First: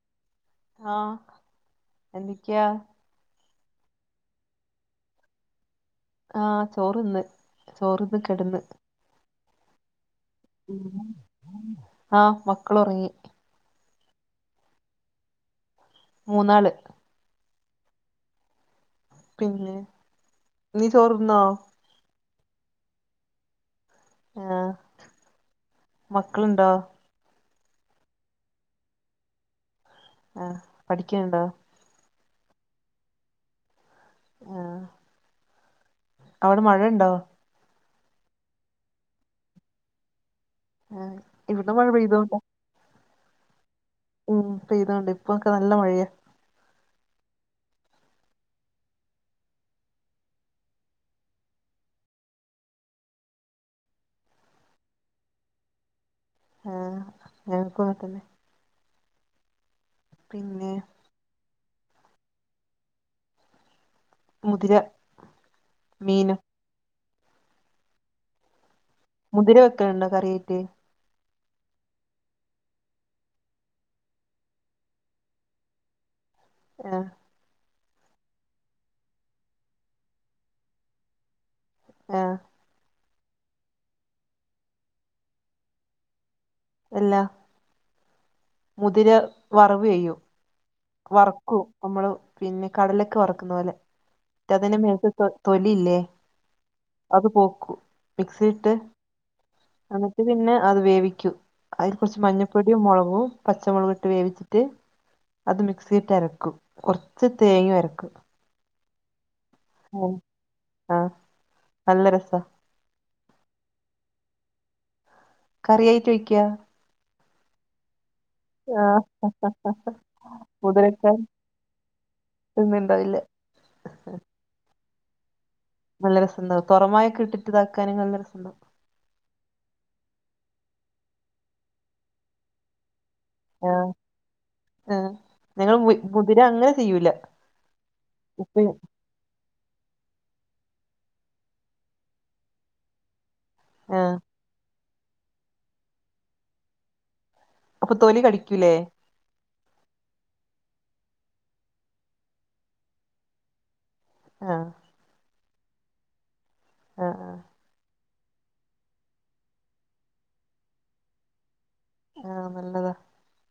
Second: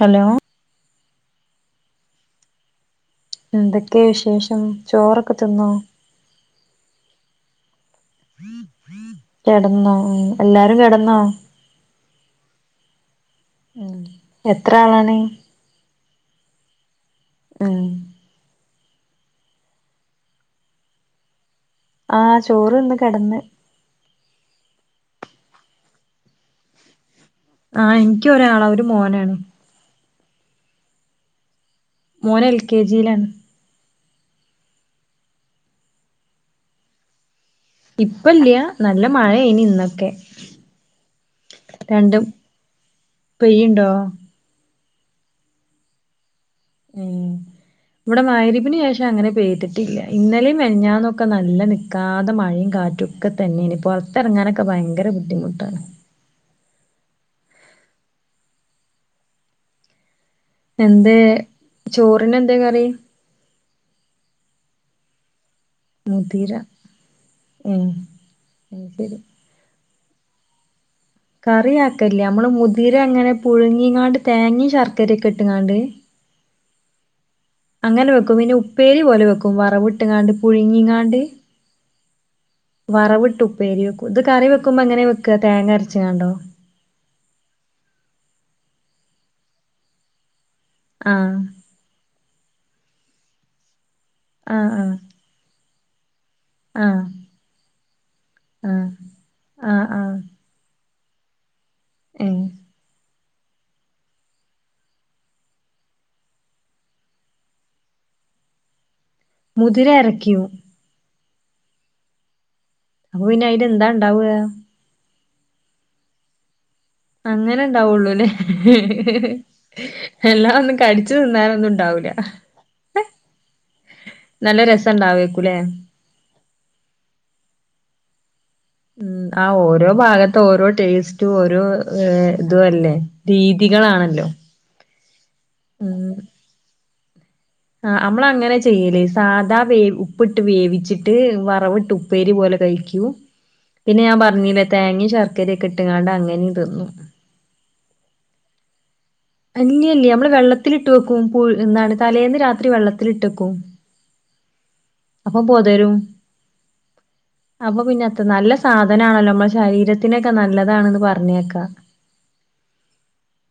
Hello ആഹ് എന്തെക്കിയാ. എന്തൊക്കെയ വിശേഷം ചോറൊക്കെ തിന്നോ ആഹ് ചോറ്ന്ന് ചോറ്ന്ന് കെടന്ന് കെടന്നോ ഉം എല്ലാരും പിന്നെ കെടന്നോ ആഹ് മക്കള് ഒറങ്ങി ഉം എത്ര ആളാണ് മൂന്നാള് ആഹ് പിന്നെ നീ ചോറ്ന്നോ ആഹ് ചോറ്ന്ന് കിടന്ന് ആ മക്കളുണ്ടോ? ആ എനിക്ക് ഒരാളാ ഒര് മോനാണ് ആ പഠിക്ണണ്ടോ? മോന് എൽ കെ ജിയിലാണ് ആഹ് അവടെ മഴണ്ടോ? ഇപ്പ ഇല്ല്യ നല്ല മഴായിയിനി ഇന്നൊക്കെ ആഹ് ഇവിടെ മഴ രണ്ടും പെയ്തോണ്ട പെയ്യുണ്ടോ? ഉം പെയ്തുകൊണ്ട് ഇപ്പൊക്കെ നല്ല മഴയാ ഉം ഇവടെ മഗ്‌രിബിന് ശേഷം അങ്ങനെ പെയ്തിട്ടില്ല ഇന്നലെയും മെനിഞ്ഞാന്നൊക്കെ നല്ല നിൽക്കാതെ മഴയും കാറ്റും ഒക്കെ തന്നെയാണ് പുറത്തിറങ്ങാനൊക്കെ ഭയങ്കര ബുദ്ധിമുട്ടാണ് ആഹ് ഞങ്ങൾക്കുങ്ങതന്നെ പിന്നെ എന്തേ ചോറിന് എന്തേ കറി? മുതിര മീനും മുതിര ഉം അഅ്ശരി മുതിര വെക്കല്ണ്ടോ കറിയായിറ്റ്? കറിയാക്കലില്ല നമ്മൾ മുതിര ങ്ങനെ പുഴുങ്ങീങ്ങാണ്ട് തേങ്ങേം ശർക്കരയൊക്കെ ഇട്ട്ങ്ങാണ്ട് ആഹ് അങ്ങനെ വെക്കും പിന്നെ ഉപ്പേരി പോലെ വെക്കും വറവിട്ട്ങ്ങാണ്ട് പുഴുങ്ങിങ്ങാണ്ട് ആഹ് വറവിട്ട് ഉപ്പേരി വെക്കും ഇത് കറി വെക്കുമ്പോ എങ്ങനെ വെക്കാ തേങ്ങ അരച്ച്ങ്ങാണ്ടോ? ഇല്ല മുതിര വറവ് ചെയ്യും ആഹ് വറക്കും നമ്മള് പിന്നെ കടലൊക്കെ വറക്കുന്ന പോലെ ആഹ് മറ്റേതിന് ആഹ് മേത്ത് തൊലില്ലേ ആഹ് അത് പോക്കു മിക്സിട്ട് ആഹ് ആഹ് ആഹ് എന്നിട്ട് പിന്നെ അത് വേവിക്കും അതിൽ കുറച്ച് ഏഹ് മഞ്ഞൾപ്പൊടിയും മുളകും പച്ചമുളക് ഇട്ട് വേവിച്ചിട്ട് അത് മിക്സിയിട്ട് അരക്കും കുറച്ച് തേങ്ങയും അരക്കും മുതിര ഉം അരക്കും ആഹ് നല്ല രസാ അപ്പൊ പിന്നെ അയിൽ എന്താണ്ടാവാ? കറിയായി വെക്കയാ അങ്ങനെണ്ടാവുള്ളൂ ലേ ഹ് ആഹ് ഹ് അല്ലാ ഒന്നും കടിച്ചുതിന്നാനൊന്നും ഇണ്ടാവൂല തിന്ന്ണ്ടാവില്ല നല്ല രസണ്ടായിരിക്കുയല്ലേ? നല്ല രസണ്ടാവും തുറമായിക്കെ ഇട്ടിട്ട്താക്കാനും നല്ല രസണ്ടാവും ഉം ആ ഓരോ ഭാഗത്ത് ഓരോ ടേസ്റ്റും ഓരോ ഇതും അല്ലേ? ആഹ് രീതികളാണല്ലോ. ആഹ് ഞങ്ങള് മു ഉം മുതിര അങ്ങനെ ചെയ്യൂല. ആഹ് മ്മള അങ്ങനെ ഉപ്പ് ചെയ്യല്. സാധാ വേ ഉപ്പ്ട്ട് വേവിച്ചിട്ട് വറവ്ട്ട് ഉപ്പേരി പോലെ കഴിക്കും. പിന്നെ ആഹ് ഞാൻ പറഞ്ഞില്ലേ തേങ്ങേം ശർക്കരക്കെ ഇട്ടങ്ങാണ്ട് അങ്ങനേം തിന്നും. അപ്പൊ തൊലി കടിക്കൂലേ? അഞ്ഞല്ല്യ നമ്മള് വെള്ളത്തിലിട്ടെക്കും പു എന്താണ് തലേന്ന് രാത്രി വെള്ളത്തിട്ടെക്കും. ആഹ് അപ്പൊ പൊതിരും ആഹ് ആഹ് അപ്പൊ പിന്നെ അത്ത് നല്ല സാധനാണല്ലോ നമ്മളെ ശരീരത്തിനൊക്കെ നല്ലതാണന്ന് പറഞ്ഞേക്കാ. ആഹ് നല്ലതാ.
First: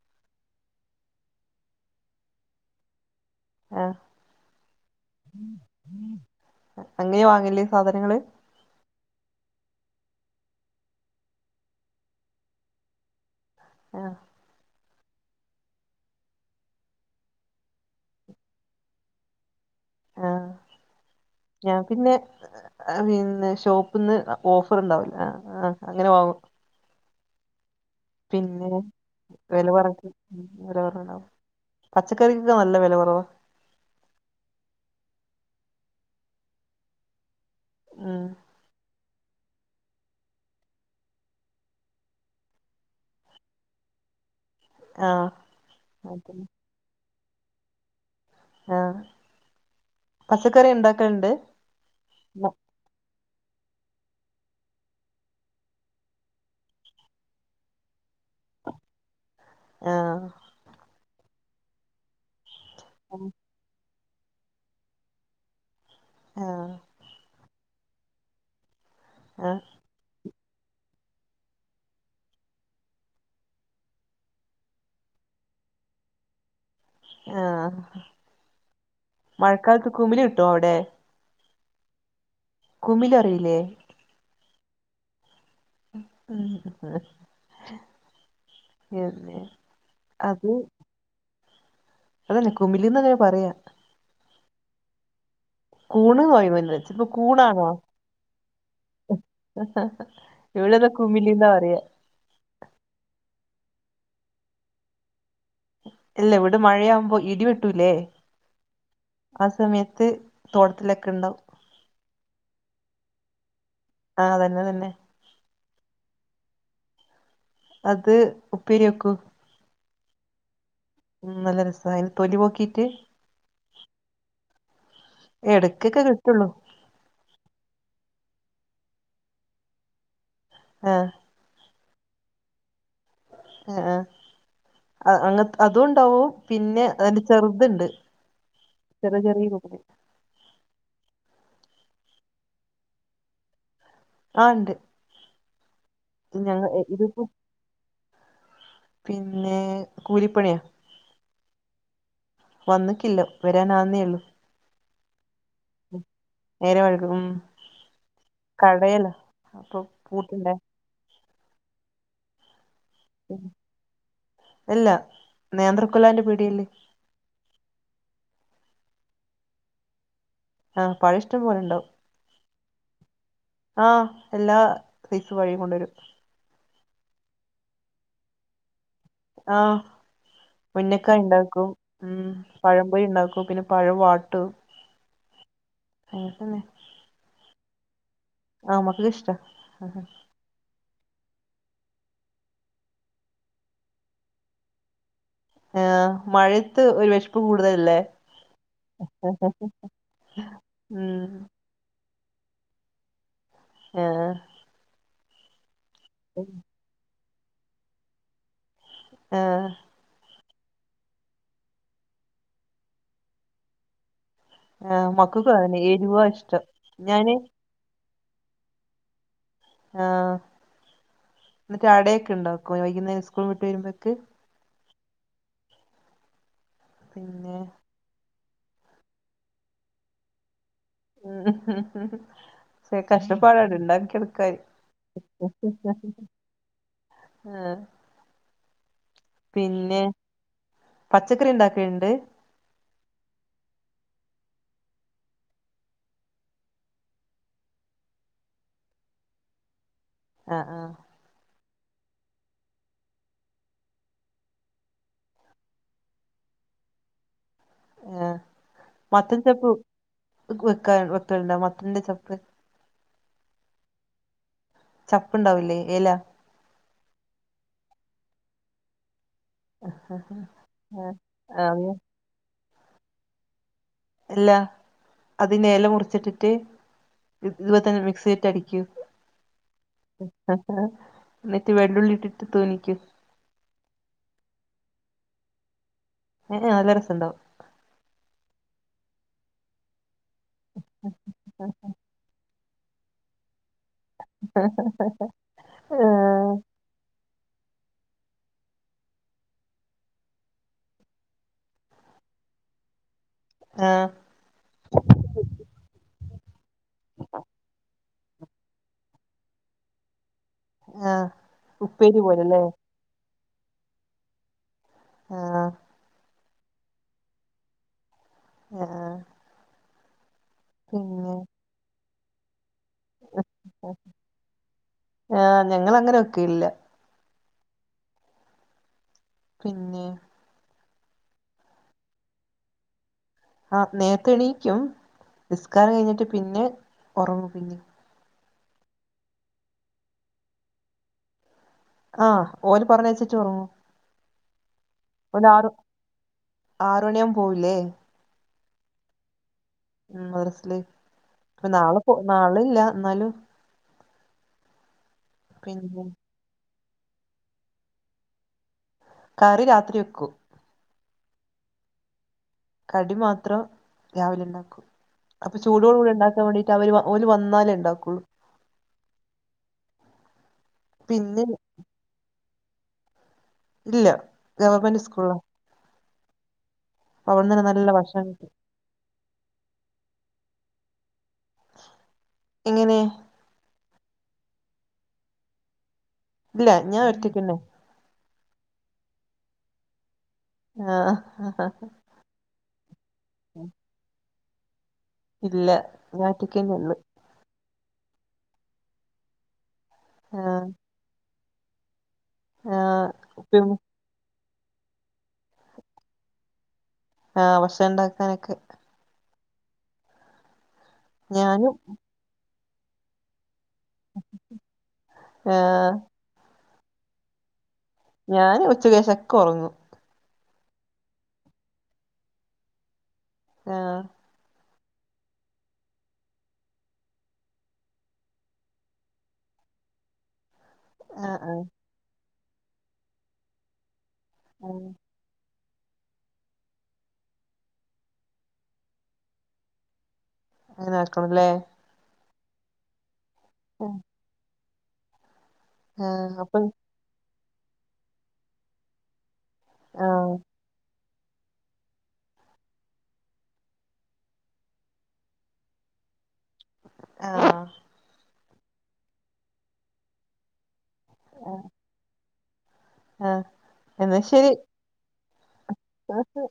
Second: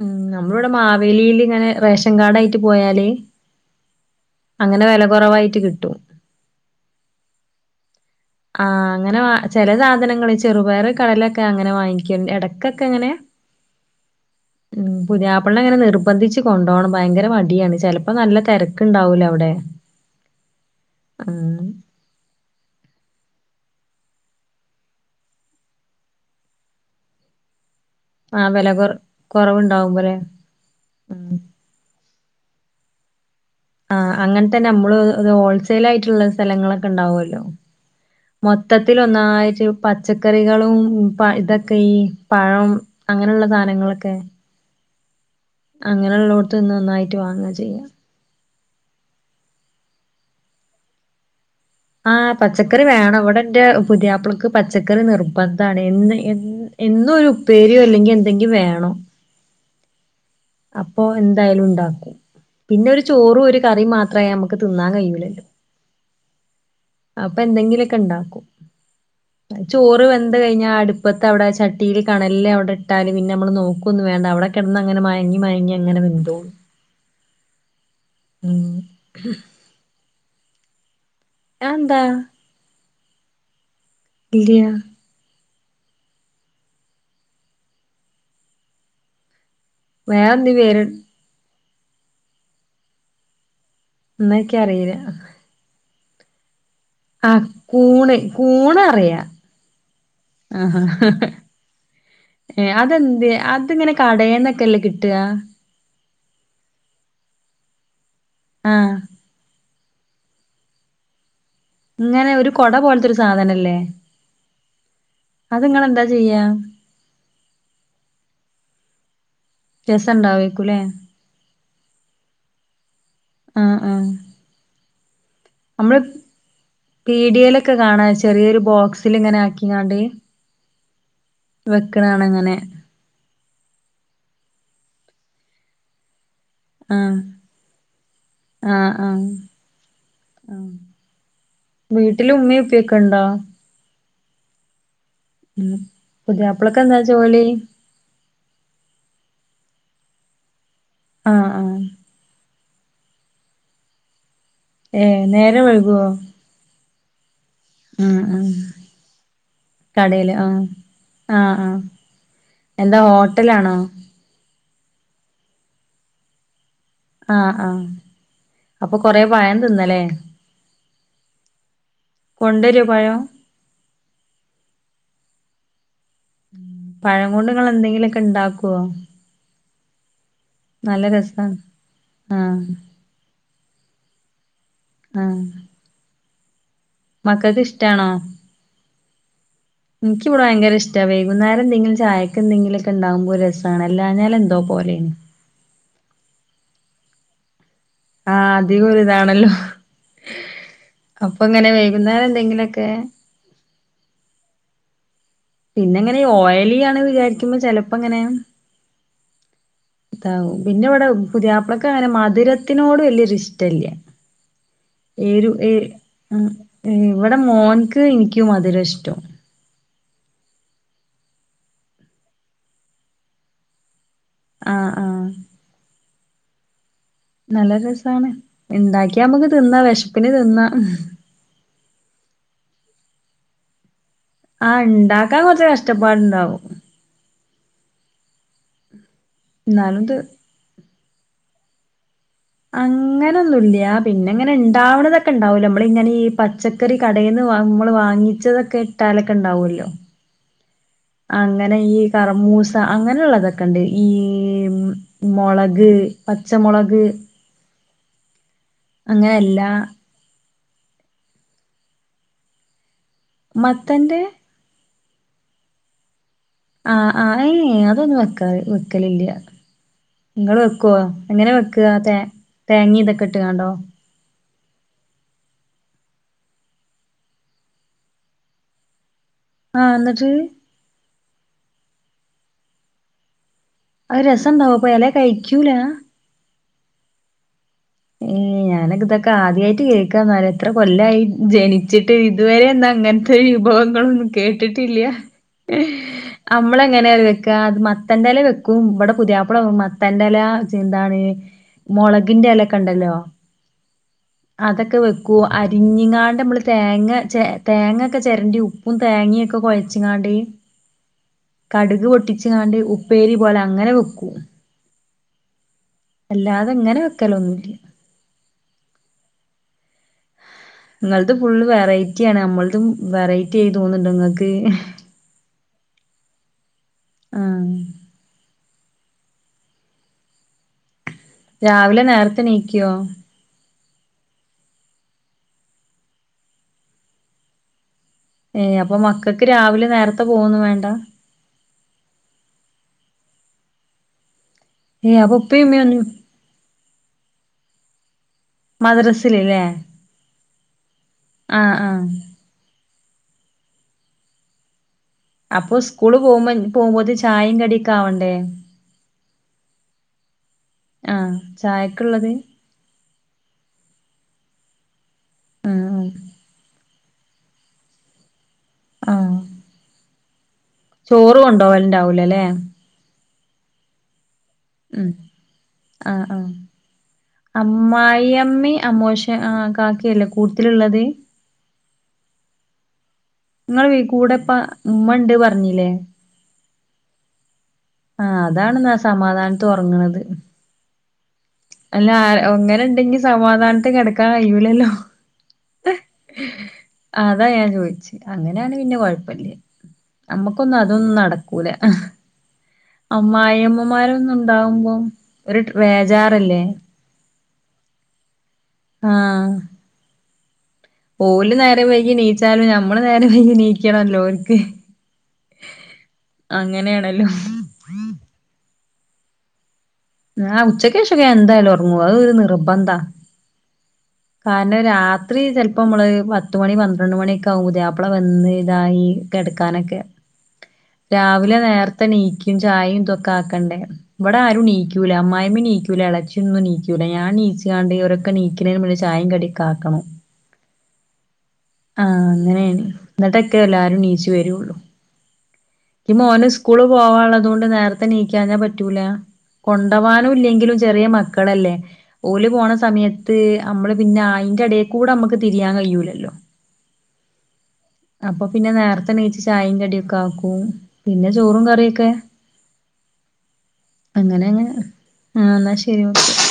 ഉം നമ്മളവടെ മാവേലില് ഇങ്ങനെ റേഷൻ കാർഡായിട്ട് പോയാല് ആഹ് അങ്ങനെ വെല കൊറവായിട്ട് കിട്ടും. അങ്ങനെയാ വാങ്ങല് സാധനങ്ങള്? ആഹ് അങ്ങനെ ചെല സാധനങ്ങൾ ചെറുപയർ കടലൊക്കെ അങ്ങനെ വാങ്ങിക്കണ്ട് എടക്കൊക്കെങ്ങനെ. [inaudible] ആഹ് ഉം പുതിയാപ്പള്നങ്ങനെ നിർബന്ധിച്ച് കൊണ്ടോകണം ഭയങ്കര മടിയാണ് ചെലപ്പോ നല്ല തെര ക്കണ്ടാവൂല അഒടെ? ആഹ് ഞാക്കിന്ന് ആഹ് പിന്നെ ഷോപ്പ്ന്ന് ഓഫർ ണ്ടാവുലെ ആഹ് ആഹ് അങ്ങനെ വാങ്ങും. ആ പിന്നെ വില കൊ കുറവുണ്ടാവുമ്പോലേ ഉം [unintelligible] പച്ചക്കറിക്ക നല്ല വെല കൊറവ. ആഹ് അങ്ങൻതന്നെ നമ്മള് ഹോൾസെയിൽ ആയിട്ട്ള്ള സ്ഥലങ്ങളൊക്കെ ണ്ടാവുല്ലോ. ആഹ് മൊത്തത്തിൽ ഒന്നായിട്ട് പച്ചക്കറികളും പ ഇതൊക്കെ ഈ പഴം അങ്ങനെള്ള സാനങ്ങളൊക്കെ ആഹ് അങ്ങനെള്ളോട്ത്ത് ന്ന് നന്നായിട്ട് വാങ്ങ ചെയ്യാ. ആഹ് പച്ചക്കറി ഇണ്ടാക്കൽണ്ട്? ആഹ് പച്ചക്കറി വേണം ഇവടെ ന്റെ പുതിയാപ്പളക്ക് പച്ചക്കറി നിർബന്ധാണ് എന്ന് എ എന്നും ഒരു ഉപ്പേരിയോ എല്ലെങ്കി എന്തെങ്കി വേണം. ആഹ് അപ്പോ എന്തായാലും ണ്ടാക്കും പിന്നെ ഒരു ചോറും ഒരു കറിം മാത്രായ നമ്മക്ക് തിന്നാൻ കഴിയൂലല്ലോ. ആഹ് അപ്പ എന്തെങ്കിലൊക്കെണ്ടാക്കും. ആഹ് ചോറ് വെന്ത്‌ കഴിഞ്ഞാ അടുപ്പത്തെ അഒടെ ചട്ടീൽ കണല്ല് അഒടെ ഇട്ടാലും പിന്നെ നമ്മൾ നോക്കൊന്ന വേണ്ട അഒടെ കെടന്ന്ങ്ങനെ മയങ്ങി മയങ്ങി അങ്ങനെ വെന്തോളും. ആഹ് മ് മഴക്കാലത്ത് കുമിലി കിട്ടോ അഒടെ? അഹന്താ? കുമില് അറിയില്ലേ? ഇല്ല്യ. [unintelligible] അത് വേറെന്തിം വേര്? അതന്നെ കുമിലിന്ന് ത്‌ന് പറയാ. ന്നക്കി അറിയില്ല. കൂണ് [unintelligible] ആഹ് കൂണാണോ? കൂണ് കൂണ് അറിയാ ഇവിടെതാ കുമിലിന്നാ പറയ. ഏ അതന്തെ അതിങ്ങനെ കടന്നക്കെല്ലേ കിട്ട? ഇല്ല ഇവിടെ മഴയാവുമ്പോ ഇടിവെട്ടൂല്ലേ? ആഹ്‌ ആ സമയത്ത് തോടത് ലൊക്കെണ്ടാവു. ഇങ്ങനെ ഒരു കൊട പോലത്തെരു സാധനല്ലേ? ആ അതന്നെ അതന്നെ അത്ങ്ങെളന്താ ചെയ്യാ? അത് ഉപ്പേരി വെക്കു. രസണ്ടാവേക്കൂലേ? മ് നല്ല രസാ അയിൽ തൊലി പോക്കിട്ട് ആഹ്‌ ആഹ്‌ എടയ്ക്കൊക്കെ കിട്ടുള്ളൂ. പീഡിയേൽ ഒക്കെ കാണാ ചെറിയൊരു ബോക്സിൽ ഇങ്ങനെ ആക്കിങ്ങാണ്ട്. ആഹ്. വെക്കണാണ് അങ്ങനെ. ആ ഏ അങ്ങ അതും ഉണ്ടാവു. പിന്നെ ആഹ് അതിന്റെ ചെറുതുണ്ട് ചെറിയ ചെറിയ കു ആ വീട്ടില് ഉമ്മിയു ഉപ്പിയുക്കണ്ടോ? ആ ഉണ്ട്. ഉ ഞങ്ങ പുതിയാപ്ലക്ക് എന്താ ഇതിപ്പോ ജോലി. പിന്നെ കൂലിപ്പണിയാ. ആ ആ വന്നക്കില്ല വരാൻ ആവുന്നേ ഉള്ളൂ. ഏ നേരം വൈകുവോ. നേരം വൈഴ്കും ആഹ് കടയല അപ്പൊ പൂട്ടണ്ടേ. ആ ആ എന്താ ഓട്ടലാണോ. എല്ല നേന്ത്രക്കൊലാന്റെ പീടിയേല്. ആ ആ അപ്പൊ കൊറെ പഴം തിന്നല്ലേ. ആ പഴം ഇഷ്ടം പോലെണ്ടാവും. കൊണ്ടരോ പഴം ആ എല്ലാ സൈസു വഴിയും കൊണ്ടുവരും. പഴം കൊണ്ട് നിങ്ങൾ എന്തെങ്കിലുക്കെ ഉണ്ടാക്കുവോ. ആ നല്ല മുന്നക്കായ രസാണ് ഉണ്ടാക്കും ഉം ആഹ് പഴംപൊരി ഉണ്ടാക്കു പി പഴ വാട്ടും. ആഹ്‌ അങ്ങനെ തന്നെ. മക്കക്ക് ഇഷ്ടാണോ. ആ മക്കക്ക് ഇഷ്ടാ എനിക്ക് ഭയങ്കര ഇഷ്ടാ വൈകുന്നേം എന്തെങ്കിലും ചായക്കെന്തെങ്കിലും ഒക്കെ ഉണ്ടാകുപോ രസമാണ് അല്ലാഞ്ഞാൽ എന്തോ പോലെന്ന്. ഏ മഴത്ത് ഒരു വിശപ്പ് കൂടുതലല്ലേ? ആ അധികം ഇതാണല്ലോ ഉം അപ്പൊ അങ്ങനെ വൈകുന്നേരം എന്തെങ്കിലൊക്കെ. ഏഹ്‌ പിന്നെ എങ്ങനെ ഓയലി ആണെന്ന് വിചാരിക്കുമ്പോ ചെലപ്പോ എങ്ങനെ. ആഹ്. ആവും പിന്നെ ഇവിടെ പുതിയാപ്പളൊക്ക് അങ്ങനെ മധുരത്തിനോട് വലിയൊരു ഇഷ്ടല്ല. ആ എരു മക്കൾക്കും ഏ അതന്നെ എരിവാ ഇഷ്ടം ഞാന് ഇവിടെ മോൻക്ക് എനിക്കു മധുരം ഇഷ്ടം. ആ എന്നിട്ട് ആടൊക്കെ ഉണ്ടാ വൈകുന്നേരം സ്കൂള് വിട്ട് വരുമ്പോക്ക്. ആഹ്‌ ആഹ്‌ പിന്നെ നല്ല രസാണ് ഇണ്ടാക്കിയ നമക്ക് തിന്നാ വിശപ്പിന് തിന്നാ. ആഹ്‌ രി കഷ്ടപ്പാട് ആണ് ഇണ്ടാക്കി എട് കൈ ആഹ് ഇണ്ടാക്കാൻ കുറച്ച് [unintelligible] കഷ്ടപ്പാടുണ്ടാവും ആ പിന്നെ. എന്നാലും ഇത് പച്ചക്കറി ഉണ്ടാക്ക ഇണ്ട്. അങ്ങനൊന്നുമില്ല. പിന്നെ ഇങ്ങനെ ണ്ടാവണതൊക്കെ ണ്ടാവല്ലോ നമ്മള് ഇങ്ങനെ ഈ പച്ച ക്കറി കടയെന്ന് വാങ്ങുമ്പോള് വാങ്ങിച്ചതൊക്കെ ഇട്ടാലൊക്കെ ണ്ടാവുമല്ലോ. ആഹ് ആഹ് അങ്ങനെ ഈ കറമൂസ അങ്ങനെയുള്ളതൊക്കെണ്ട് ഈ മുളക് പച്ചമുളക്. ഏയ് മത്തൻ അങ്ങനെയല്ല ചപ്പ് വെക്കാ വെക്കലിണ്ടോ മത്തന്റെ ചപ്പ് മത്തന്റ്‌ ചപ്പുണ്ടാവൂലെ ഇല. ആഹ് ആഹ് ഏയ് അതൊന്നും വെക്കാറ് വെക്കലില്ല. നിങ്ങള് വെക്കുവോ ആഹ് എങ്ങനെ വെക്കുക ആഹ് തേ തേങ്ങ ഇതൊക്കെ ഇട്ടുങ്ങാണ്ടോ? ഇല്ലാ അതിന് ഇല മുറിച്ചിട്ടിട്ട്. ഇത് ഇതുപോല തന്നെ മിക്സി ഇറ്റ് അടിക്കും ആ ഹ ഹാ ന്നിട്ട് വെള്ളുള്ളി ഇട്ടിട്ട് തൊലിക്കും അത് രസണ്ടാവോ അപ്പൊ എല കഴിക്കൂല ഏ ഏ നല്ല രസണ്ടാവും ഏയ് ഞാനൊക്ക ഇതൊക്കെ ആദ്യായിട്ട് കേൾക്കാന്നാല് എത്ര കൊല്ലായി ജനിച്ചി ട്ട് ഇതുവരെ ന്നാ ഇങ്ങന് ത്തെ വിഭവങ്ങളൊന്നും കേട്ടിട്ടില്ല്യ ഏഹ് ആഹ് അമ്മളങ്ങനെറിയോ വെക്കാ അത് മത്തൻന്റെറല വെക്കും ഇബടെ പുതിയാപ്പള മത്തൻന്റെല എന്താണ് മൊളകിന്റെലക്കെണ്ടല്ലോ ആഹ് അതൊക്കെ വെക്കൂ അരിഞ്ഞ്ങ്ങാണ്ട് നമ്മള് തേങ്ങ ചെ തേങ്ങൊക്കെ ചെരണ്ടി ഉ പ്പും തേങ്ങിയൊക്കെ കൊഴച്ച്ങ്ങാണ്ട് ആഹ് കടുക് ഉപ്പേരി പോലല്ലേ പൊട്ടിച്ച്ങ്ങാണ്ട് ഉ ഉപ്പേരി പോലെ അങ്ങനെ വെക്കും ആഹ് അല്ലാതെങ്ങനെ വെക്കലൊന്നുല്ല്യ ആഹ് ഇങ്ങൾത്ത് പിന്നെ ഫുൾ വെറൈറ്റി ആണ് നമ്മൾതും വെറൈറ്റി ആയി തോന്നുണ്ടോ ഇങ്ങക്ക് ഈഹ് ആ ഞങ്ങളങ്ങനെ വെക്കെല്ല ആഹ് പിന്നെ രാവിലെ നേരത്തെനീക്കോ? ആഹ് നേത്തെണീക്കും നിസ്കാരം കഴിഞ്ഞിട്ട് പിന്നെ ഒറങ്ങും പിന്നിം ഏയ് അപ്പൊ മക്കക്ക് രാവിലെ നേരത്തെ പോകന്നും വേണ്ട? ആഹ് ഓര് പറഞ്ഞയച്ചിട്ട് ഒറങ്ങും ഏഹ് അപ്പൊ ഇപ്പിമ്മിം ഒന്നും ആറണിയമ്പോ പോവുംല്ലേ മദ്റസില്ലല്ലേ ഉം മദ്റസില് പ്പ നാളെ പോ നാളിം ഇല്ല എന്നാലും അപ്പൊ പിന്നെ സ്കൂള് പോകുമ്പ ഇൻ പോകുമ്പോതിന് ചായിം കടിക്കെ ആവണ്ടേ കറി രാത്രി വെക്കും ആഹ് ചായക്ക്ള്ളത് കടി മാത്രം രാവിലെ ണ്ടാക്കും അപ്പൊ ചൂടോട് ആഹ് കൂടി ഉണ്ടാക്കാൻ വേണ്ടി അവര് ഓല് വന്നാലേ ണ്ടാക്കൊള്ളൂ ആഹ് ചോറ് പിന്നെ കൊണ്ടോവലുണ്ടാവൂലല്ലേ? ദ്ല്ലാ ഉം ആഹ് ആഹ് അവിടുന്ന് തന്നെ നല്ല ഭക്ഷണം കിട്ടും അമ്മായിയമ്മിം അമ്മോശ ആ കാക്കയല്ലേ കൂടുത്തിൽള്ളത്? എങ്ങനെ? നിങ്ങള് വീ കൂടെ ഇപ്പ ഉമ്മണ്ട് പറഞ്ഞീല്ലേ ഇല്ല ഞാൻ ഒറ്റക്കന്നെ ആ അതാണ് നാ സമാധാനത്ത് ഒർങ്ങ്ണത് ആഹ് അല്ല ആ അങ്ങനെ ണ്ടെങ്കി സമാധാനത്തി കെടക്കാൻ കഴിയൂലല്ലോ ഇല്ല ഞാനൊറ്റക്കന്നെ ഒള്ള് അതാ ഞാൻ ചോയിച്ച് അങ്ങനെണേ പിന്നെ കൊഴപ്പല്ല്യ ആഹ് നമ്മക്കൊന്നും അ തൊന്നും നടക്കൂല ആഹ് ഉപ്പയും അമ്മായിമ്മമാരൊന്നും ന്താവുമ്പോം ഒരു വേജാറല്ലേ ആ ഭഷ ണ്ടാക്കാനൊക്കെ ആഹ് ഒല് ഞാനും നേരം വൈകി നീച്ചാലും നഞമ്മള് നേരം വൈകി നീക്ക നീക്കണല്ലോനിക്ക് ആഹ് അങ്ങനെയാണല്ലോ ഞാൻ ഉച്ച ക്കേഷക്കെ ഉറങ്ങു ആ ഉച്ചക്കശൊക്കെ എന്തായാലും ഉറങ്ങു അതൊരു നിർബന്ധാ ആഹ കാരണം രാത്രി ചിലപ്പോ നമ്മള് പത്ത മണി പന്ത്രണ്ട് മണിയൊക്കെ ആകു പുതിയാപ്പിള വന്ന് ഇതായി കെടുക്കാനൊക്കെ ആഹ് രാവിലെ ആഹ് നേരത്തെ നീക്കും ചായയും ഇതൊക്കെ ആക്കണ്ടേ ഇവിടെ ആരും ആഹ് നീക്കൂല അമ്മായിമ്മ നീക്കൂില്ല ഇളച്ചൊന്നും നീക്കൂില്ല ഞാൻ നീച്ചുകാണ്ട് ഇവരൊക്കെ നീക്കുന്ന മുന്നെ ചായ കടി ഓക്കെ ആക്കണം അങ്ങനെ ആക്കണല്ലെ ആഹ അങ്ങനെയാണ് എന്നിട്ടൊക്കെ എല്ലരും നീച്ചു വരുള്ളു ആഹ് ഇക്ക്മോന് അപ്പൊ സ്കൂള് പോവാുള്ളതുകൊണ്ട് നേരത്തെ നീക്കാഞ്ഞാ പറ്റൂല ആഹ് കൊണ്ടവാനും ഇല്ലെങ്കിലും ചെറിയ മക്കളല്ലേ ഓല് പോണ സമയത്ത് നമ്മള് പിന്നെ അയിറെ ഇടൽക്കൂടെ നമ്മുക്ക് തിരിയാൻ കഴിയൂലല്ലോ ആഹ അപ്പൊ പിന്നെ നേരത്തെ നിച്ച് ചായയും കടിയൊക്കെ ആക്കും പിന്നെ ചോറും കറിയൊക്കെ അങ്ങനെങ്ങനെ ആ എന്നാ ശരി ആഹ